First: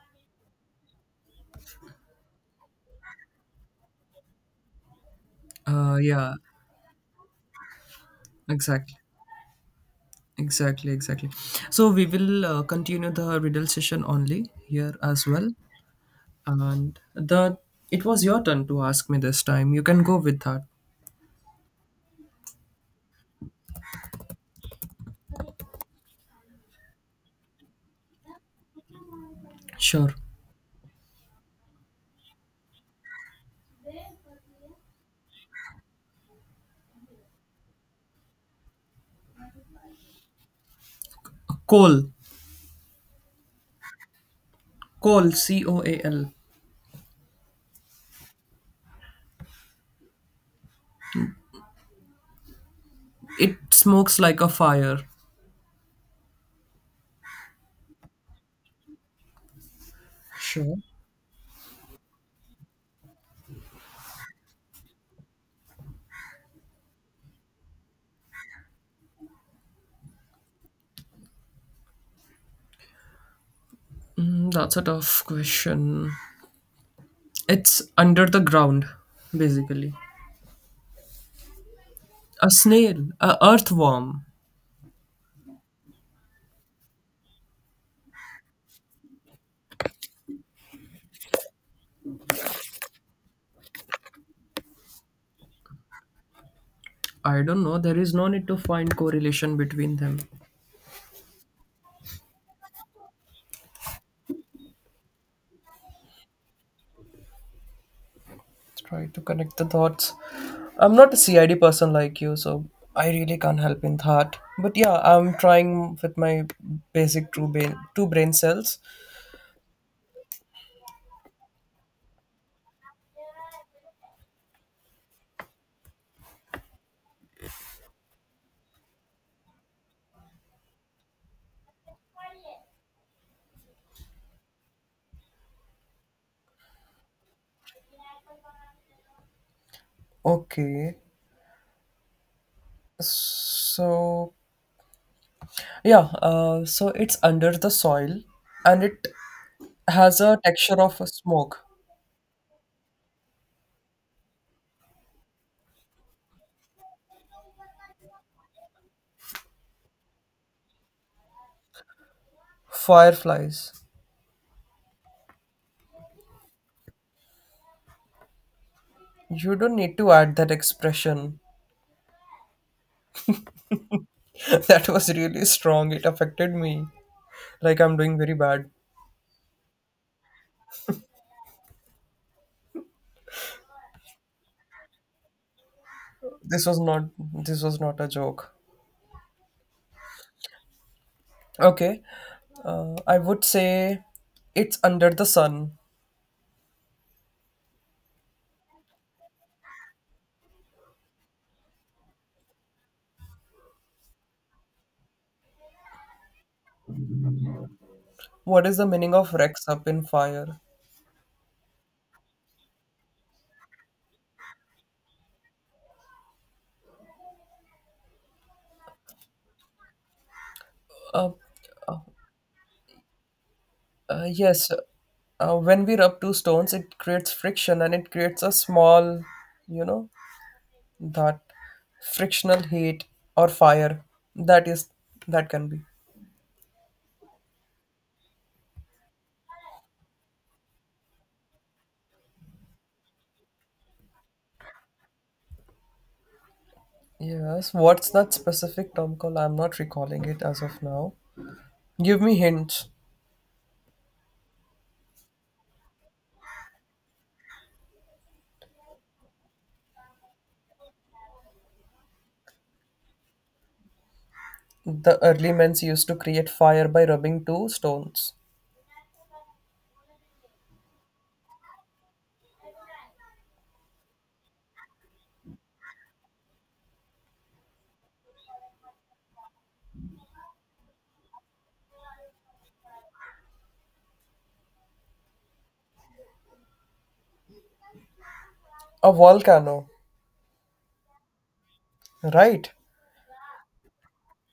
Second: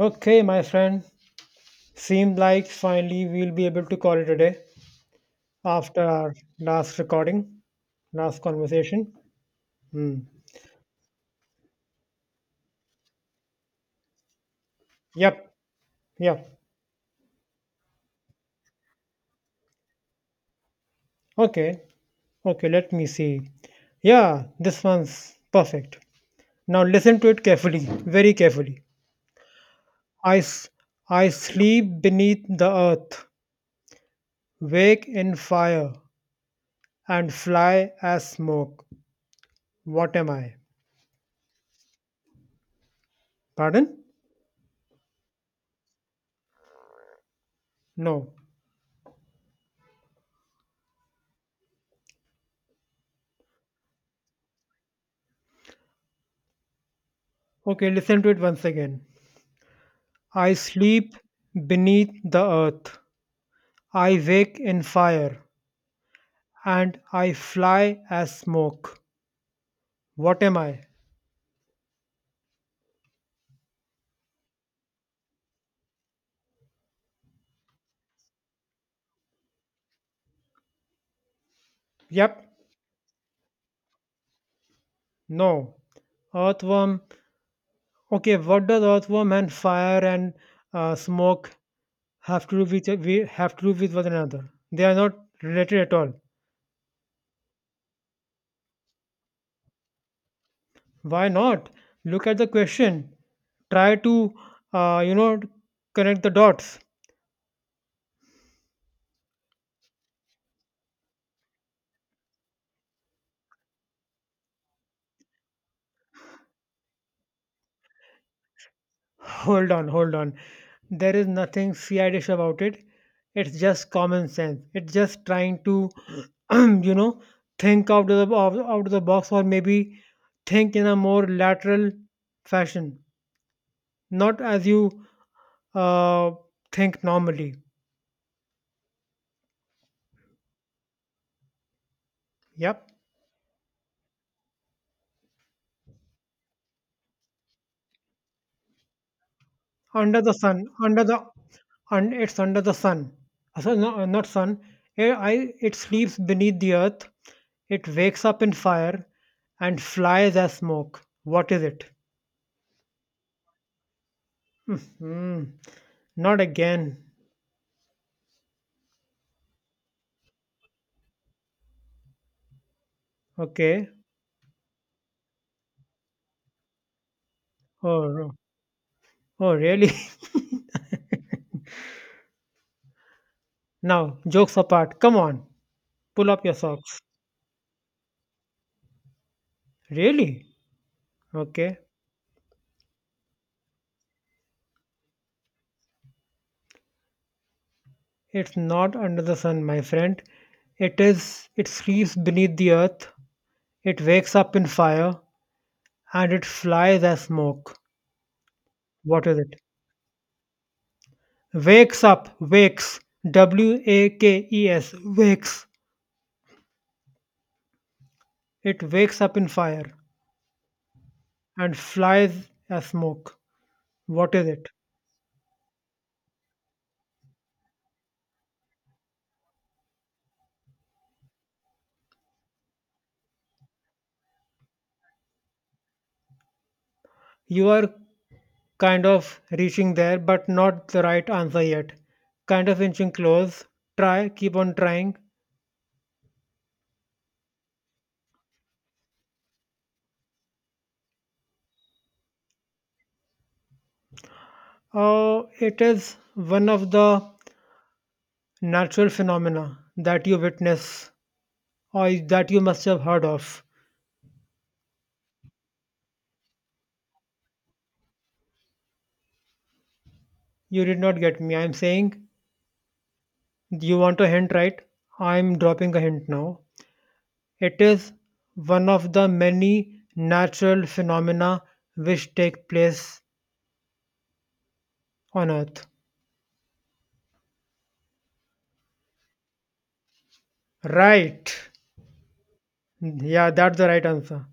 Okay, my friend. Seems like finally we'll be able to call it a day Uh, after our yeah, last recording, last exactly, conversation. Hmm. exactly, exactly. So we will continue the riddle session only here as well. Yep. Yep. And the it was your turn to ask me this time. You can go with that. Okay. Okay, let me see. Yeah, this one's perfect. Now listen to it carefully, very carefully. Sure. I, s- I sleep beneath the earth, wake in fire, and fly as smoke. What am I? Coal, Pardon? coal, C O A L. No. It smokes like a fire. Okay, listen to it once again. I Sure. sleep beneath the earth. I wake in fire. And I fly as smoke. What am I? Mm, that's a tough question. It's under the ground, basically. Yep, A snail, a earthworm. no. Earthworm. Okay, what does earthworm and fire and smoke have to do with we have to do with one another? They are not related at all. I don't know. There is no need to find correlation between them. Why not? Look at the question. Try to uh, you know connect the dots. Try to connect the dots. I'm not a CID person like you, so I really can't help in that. But yeah, I'm trying with my basic two brain cells. Hold on, hold on. There is nothing fiendish about it. It's just common sense. It's just trying to, you know, think out of the box, or maybe think in a more lateral fashion, not as you uh, think normally. Okay, Yep. so yeah, so it's under the soil, and it Under has the a sun, texture of under a the, smoke. and it's under the sun. So no, not sun. It sleeps beneath the earth. It wakes up in fire, and flies as smoke. What is it? Fireflies. Hmm. Not again. You don't need to add that expression. Okay. That was really strong. It affected me. Like I'm Oh, doing very no. bad. Oh, really? Now, jokes apart. Come on, pull up your socks. This was not a joke. Really? Okay. Okay. I would say it's under the sun. It's not under the sun, my friend. It is. It sleeps beneath the earth. It wakes up in fire, and it flies as smoke. What is the meaning What of is it? Rex up in fire? Wakes up, wakes. W A K E S, wakes. It wakes up in fire Uh, and flies as smoke. uh, What is it? yes, uh, when we rub two stones, it creates friction and it creates a small, you know, that frictional heat or fire. That is, that can be. You are kind of reaching there, but not the right answer yet. Kind of inching close. Try, keep on trying. Yes, what's that specific term called? I'm not recalling it as of now. Give me hints. Oh, it is one of the natural phenomena that you witness or that you must have heard of. The early men used to create fire by rubbing two stones. You did not get me. I'm saying. You want a hint, right? I'm dropping a hint now. It is one of the many natural phenomena which take place on Earth. A volcano, Right. right? Yeah, that's the right answer.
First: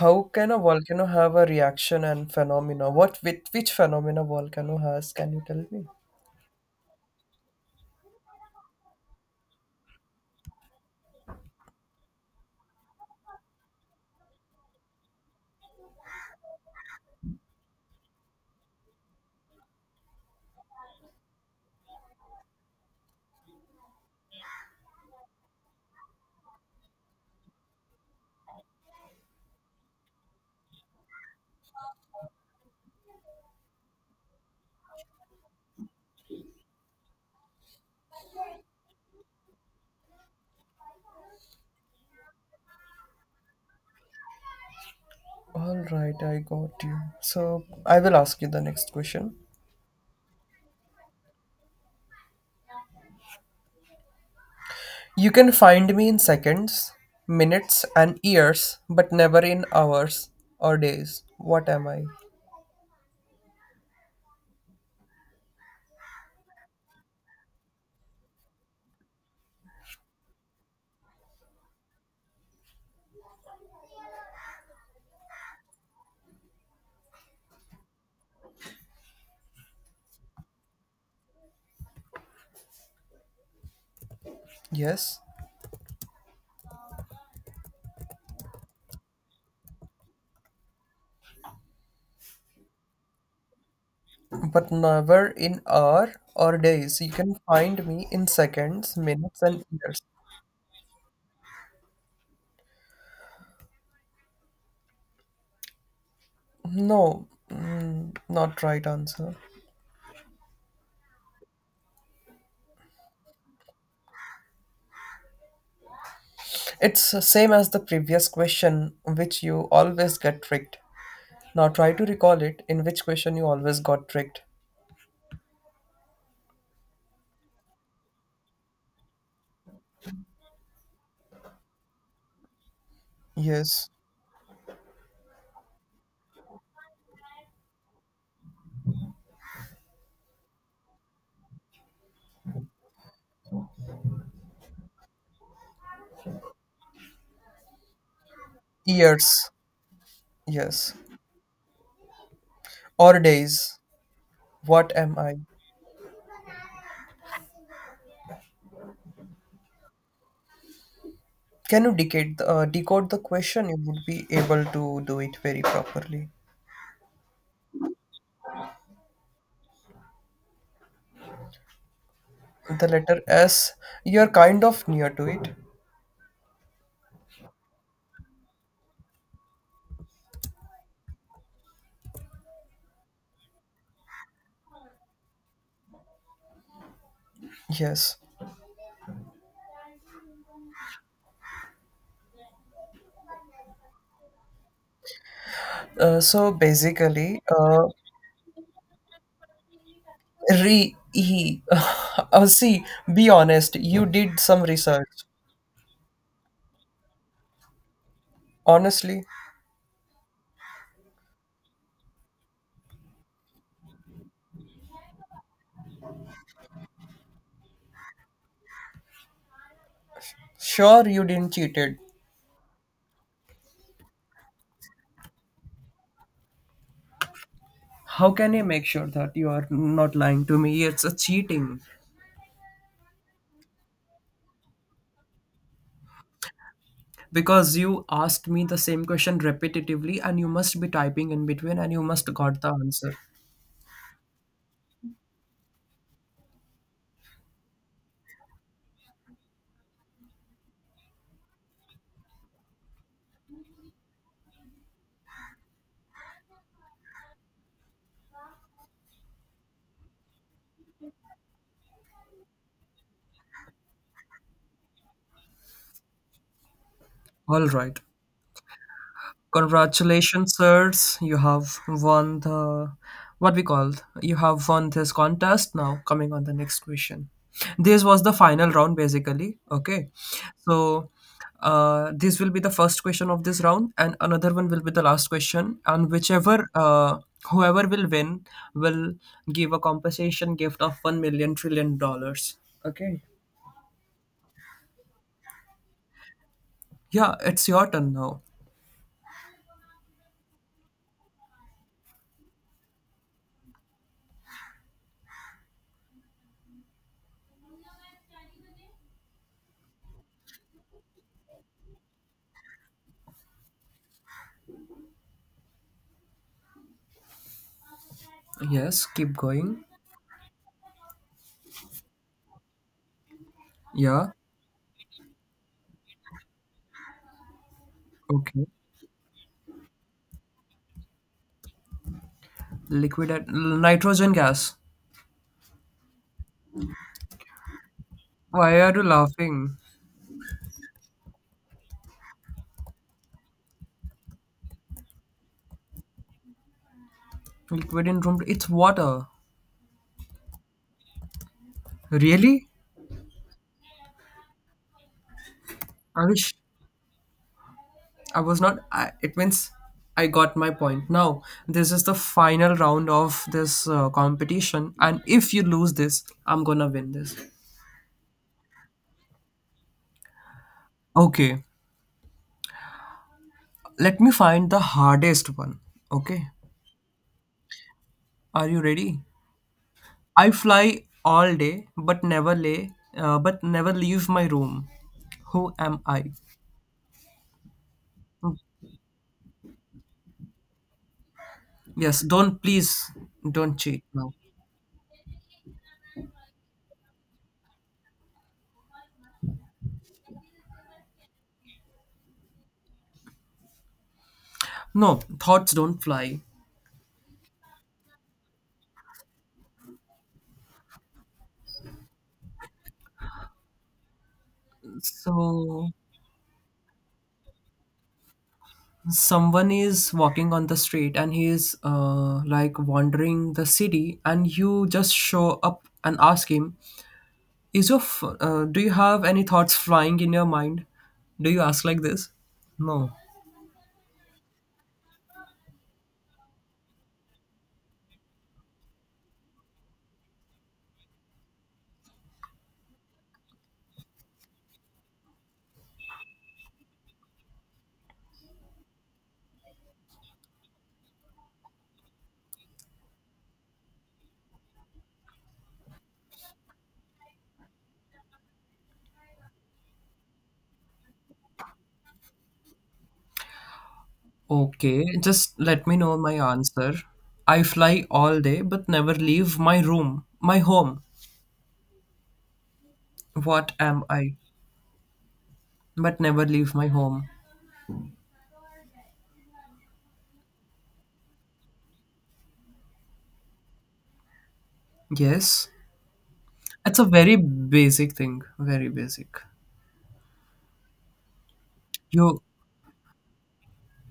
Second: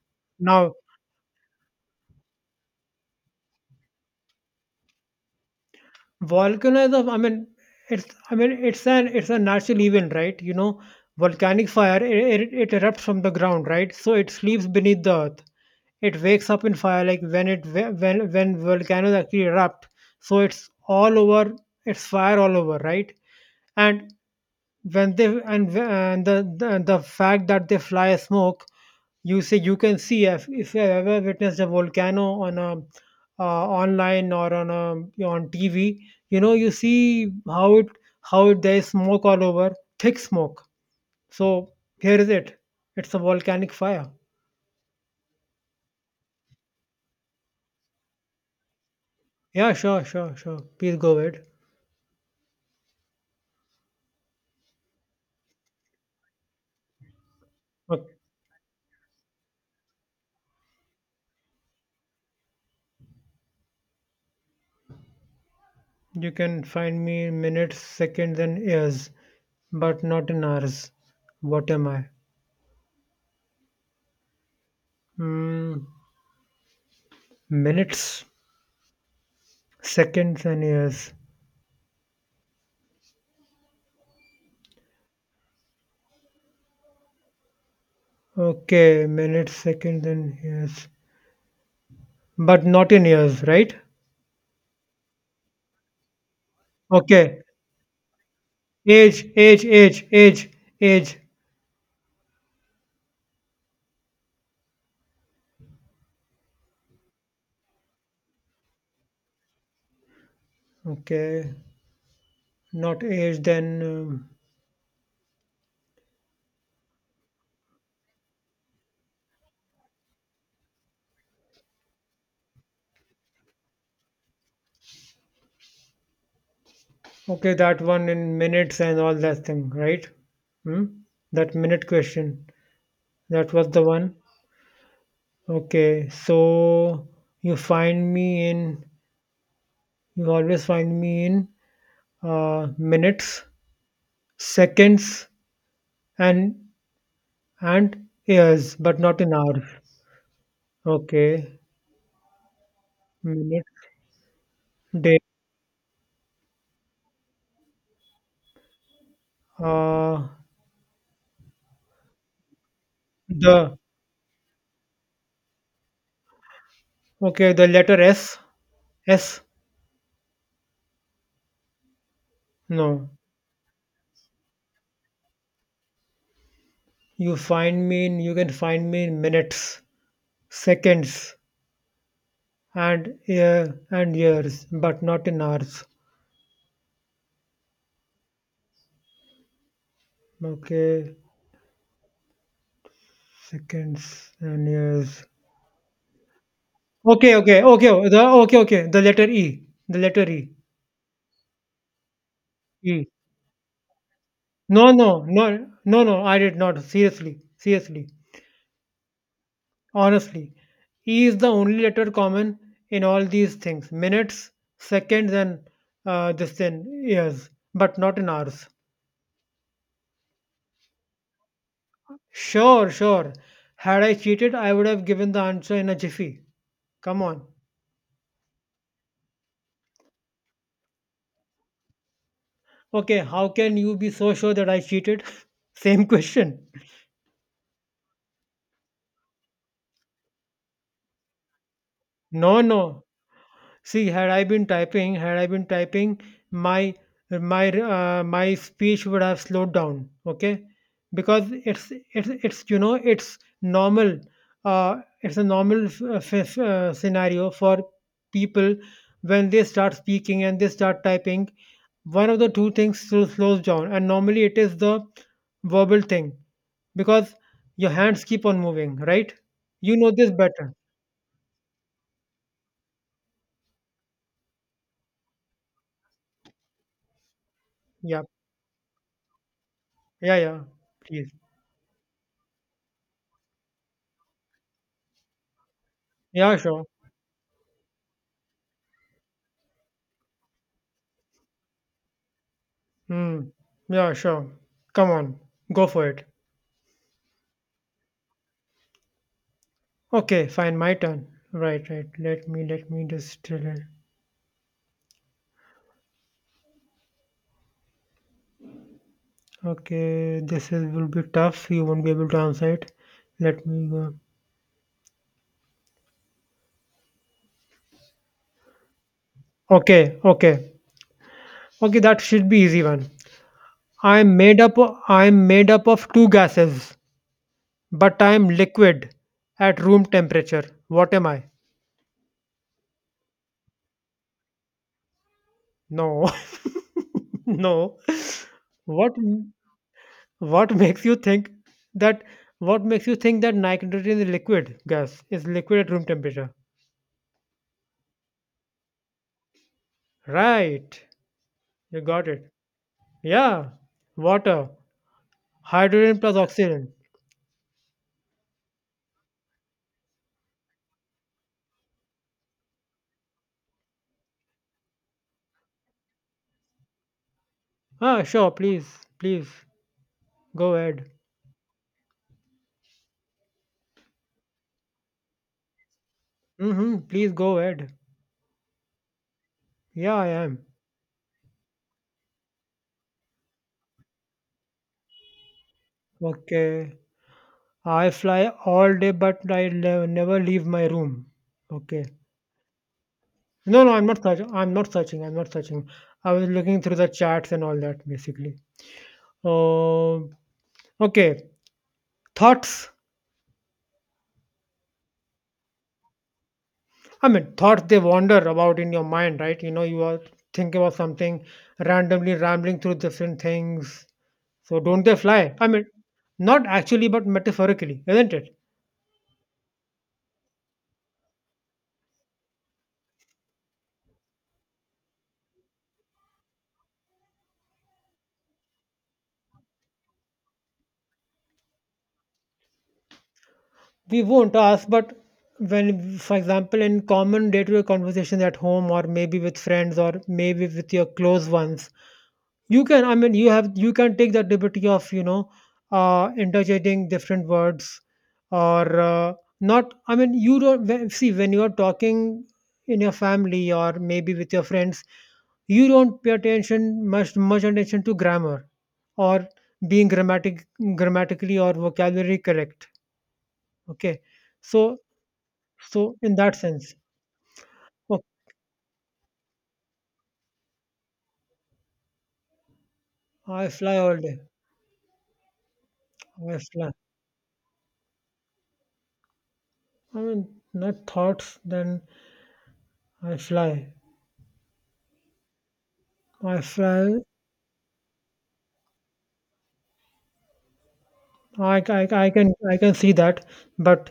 How can a Now, volcano have a reaction and phenomena? What with which phenomena volcano has? Can you tell me? volcano is a, I mean, it's, I mean, it's a natural event, right? You know, volcanic fire, it erupts from the ground, right? So it sleeps beneath the earth. It wakes up in fire, like when it when volcanoes actually erupt. So it's all over. It's fire all over, right? and when they and, wh- and the, the fact that they fly a smoke, you say you can see, if, you have ever witnessed a volcano on a online or on TV, you see there is smoke all over, thick smoke. So here is it. It's a volcanic fire. All right, I got you. So I will ask you the next question. Yeah, sure, sure, sure. Please go ahead. You can find me in seconds, minutes, Okay. and years, but never in hours or days. What am I? You can find me in minutes, seconds, and years, but not in hours. What am I? Mm, Minutes, seconds, and years. Yes, Okay, minutes, seconds, and years, but not in years, right? but never in hour or days. You can Okay, find me in seconds, age, minutes, age, and age, years. age, age. No, mm, not right answer. Okay, not age, then It's the same as the previous question, which you always get tricked. Now try to recall it in which question you always got tricked. okay, that one in minutes and all that thing, right? Hmm? That minute question, that was the Yes. one. Okay, so you find me in, you always find me in minutes, seconds, and and years, but not in Years. hours. Yes. Okay. Or Minute, days. What am day, I? uh, Can you decode the question? the You would be able to do it very properly. okay, the letter S, S, The no. letter S, you're kind of near to it. You can find me in minutes, seconds, and years, but not in hours. Yes. Okay, seconds and years. Uh, so Okay, basically, uh, okay, okay, the letter E, re e. See, E. be honest. You did some No, research. no, no, no, no. I did not. Seriously, seriously. Honestly. Honestly, E is the only letter common in all these things, minutes, seconds, and this then years, but not in hours. Sure, you didn't cheated. Sure, sure. Had I cheated, I would have given the answer in a jiffy. Come on. How can I make sure that you are not lying to me? It's a cheating Okay, how can you be so sure that I cheated? Same question. because you asked me the same question repetitively, and you must be typing in between, and you must No, got the no. answer. See, had I been typing, my my speech would have slowed down. Okay, because it's you know it's normal. It's a normal scenario for people when they start speaking and they start typing. One of the two things slows down, and normally it is the verbal thing because All your right. hands keep on moving, right? You know this Congratulations, better. sirs. You have won the what we called. You have won this contest. Now, coming on the next question. This Yeah, was the final round, basically. Okay, yeah, yeah. so Please, this will be the first question of this round, and another one will be the last question. And yeah, whichever sure. Whoever will win will give a compensation gift of one million trillion dollars. Okay. Hmm. Yeah, sure. Come on, go for it. Yeah, it's your turn now. Okay, fine, my turn. Right, right. Let me just tell it. Okay, this is will be tough. You won't be able to answer it. Let me go. Yes, keep going. Okay, okay. Okay, that should be easy one. Yeah. I'm made up o- I'm made up of two gases, but I'm Okay. liquid at room temperature. What am I? Liquid at nitrogen gas. No. No. Why are you What laughing? What makes you think that nitrogen is liquid gas is liquid at room temperature? Liquid in room. It's water. Right. You got it. Really? Yeah. Water. Hydrogen I plus wish oxygen. I was not. I, it means I got my point. Now, this is the final round of this competition, and if you lose this, I'm gonna win this. Ah, sure, please. Please. Go ahead. Okay, let me find the hardest one. Okay, Mm-hmm. Please go ahead. are you ready? Yeah, I I am. fly all day, but never lay, but never leave my room. Who am I? Okay. I fly all day, but never leave my room. Okay. Yes, don't, please don't No, no, cheat I'm not now. searching. I'm not searching. I'm not searching. I was looking through the charts and all that, basically. Oh, okay. Thoughts, No, thoughts don't fly. I mean thoughts, they wander about in your mind, right? You know, you are thinking about something, randomly rambling through different things, so don't they fly? I mean, So not actually, but metaphorically, isn't it? someone is walking on the street and he is like wandering the city, and you just show up and ask him, "Is your do you have any thoughts flying in your mind?" Do you ask like this? No. We won't ask, but when, for example, in common day-to-day conversations at home or maybe with friends or maybe with your close ones, you can, I mean, you have, you can take that liberty of, interjecting different words, or not, I mean, you don't, see, when you're talking in your family or maybe with your friends, you don't pay attention much much attention to grammar or being grammatically or vocabulary correct. Okay. so Okay, just let me so know my in that sense, answer. I fly oh, all day but never leave my room, my home. I What fly am all I? day, But never I leave my fly, home. I mean, not thoughts then. I fly. Yes, I it's a fly. very basic thing, very basic. I, I, I You can I can see that, but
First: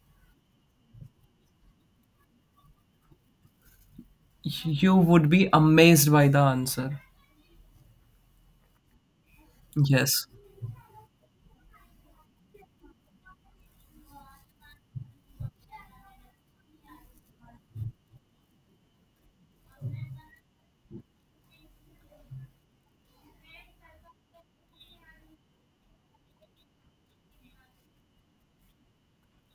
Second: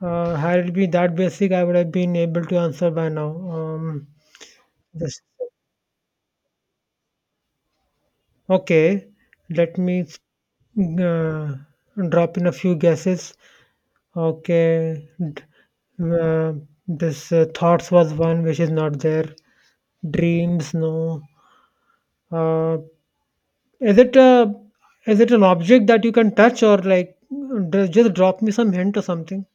had it been that basic, I would have been able to answer by now. You this, would be amazed by the answer. okay, let me Yes. uh, drop in a few guesses. Okay, d- uh, this thoughts was one which is not there. Dreams, no. Uh, is it a is it an object that you can touch, or like just drop me some hint or something?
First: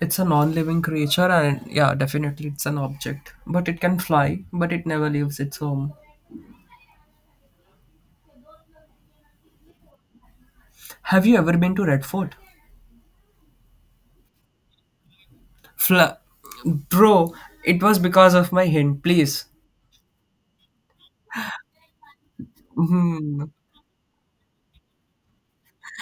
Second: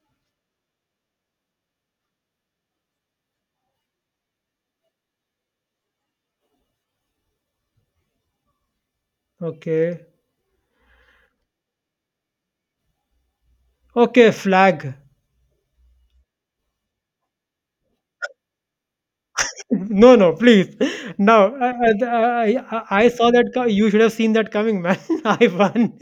It's a non-living creature and yeah, definitely it's an object, but it can fly, but it never leaves its home. Okay, Have you ever been to Red Fort? okay, flag. Fla- Bro, it was because of my hint, please. No, no, please. Now, I saw that Hmm. You should have seen that coming, man. I won.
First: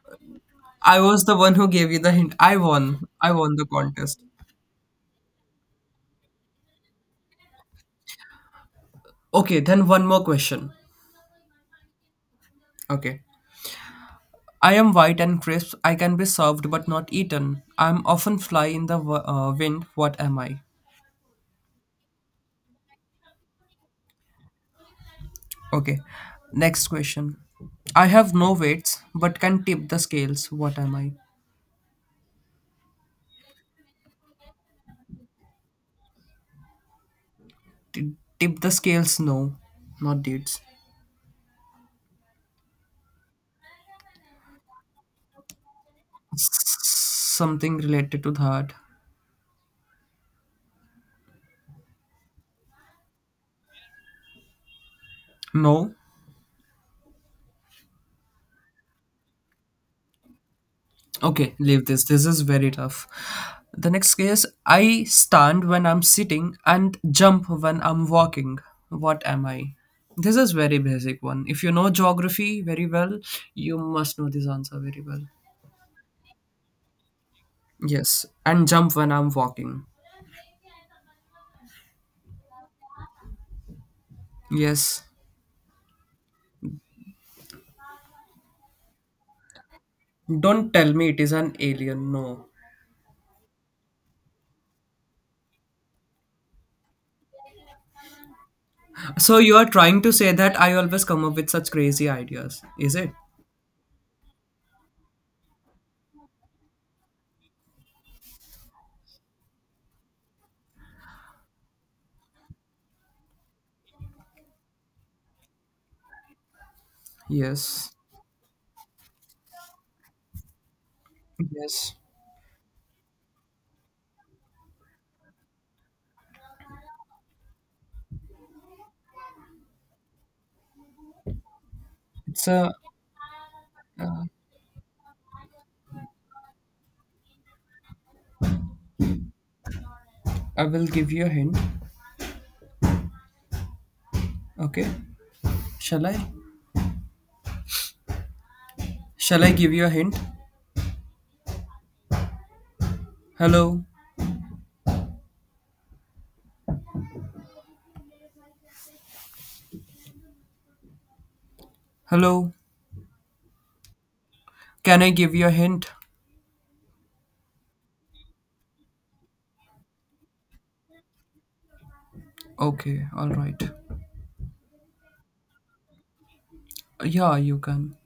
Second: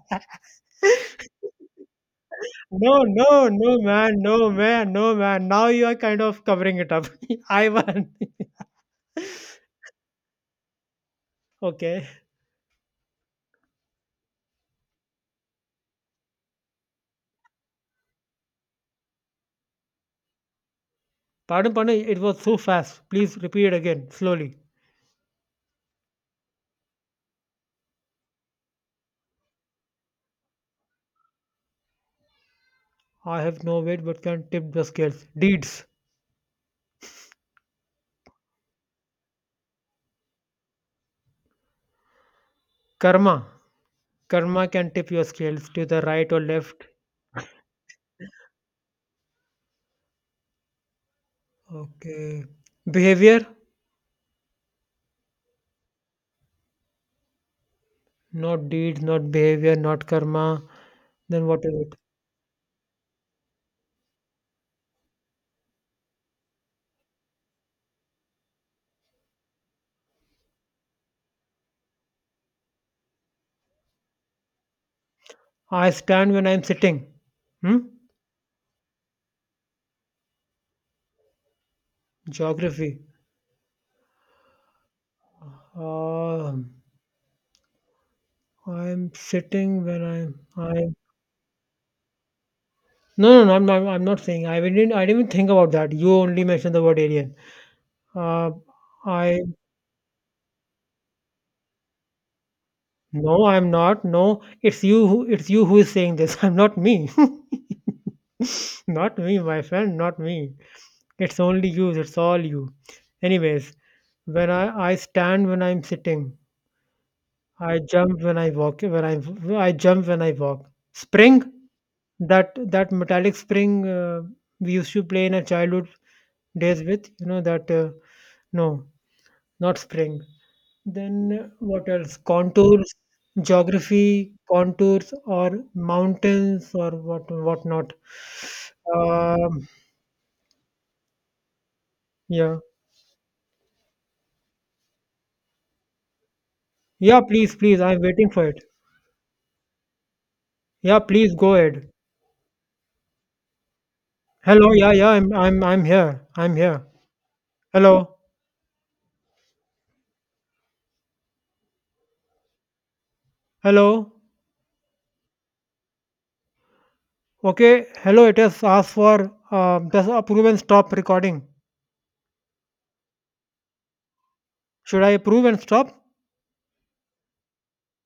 I was the one who gave you the hint. I No, won. I no, won the no, man. contest. No, man. No, man. Now you are kind of covering it up. I won. Okay, then one more question. Okay. Okay. I am white and crisp. I can be served but not eaten. I am often fly in the wind. What am I? Pardon, pardon. It was so fast. Please repeat it again slowly. Okay. Next question. I have no weights but can tip the scales. What am I? I have no weight but can tip the scales. Deeds. T- tip the scales? No, not dates. Karma. Karma can tip your scales to the right or left. Something related to that. Okay. Behavior. No. Not deeds, not behavior, not karma. Then Okay, what is leave it? this. This is very tough. The next case I stand when I'm sitting and jump when I'm walking. What am I? This is very basic one. If you know geography very well, you must know this answer very well. I stand when I'm sitting. Hmm? Yes, and jump when I'm walking. Geography. Yes. Um, I'm sitting when I'm. Don't tell I'm me it is an alien. No. No, no, no. I'm not. I'm not saying. I didn't. I didn't even think about that. You only mentioned the word alien. Uh, So I you are trying to say that I always come up with such crazy ideas, is it? No, I'm not. No, it's you who is saying this. I'm not me. Not me, my friend, not me. It's only you, it's all you. Anyways, when I stand when I'm sitting, I Yes. jump when I walk, when I jump when I walk. Spring, Yes. that metallic spring we used to play in our childhood days with, you know that no, not spring. Then what else? It's a. Contours, Uh, geography, contours, or mountains, or what not. Um, I will give you a hint. yeah, Okay. Shall I? yeah. Please, please. I'm waiting for it. Shall I give you a hint? Yeah, please go ahead. Hello? Hello. Yeah, yeah. I'm here. I'm here. Hello. Hello? Hello. Can I give you a hint? Okay. Hello. It has asked for does approve and stop recording. Okay, alright. Should I approve and stop? Yeah, you can.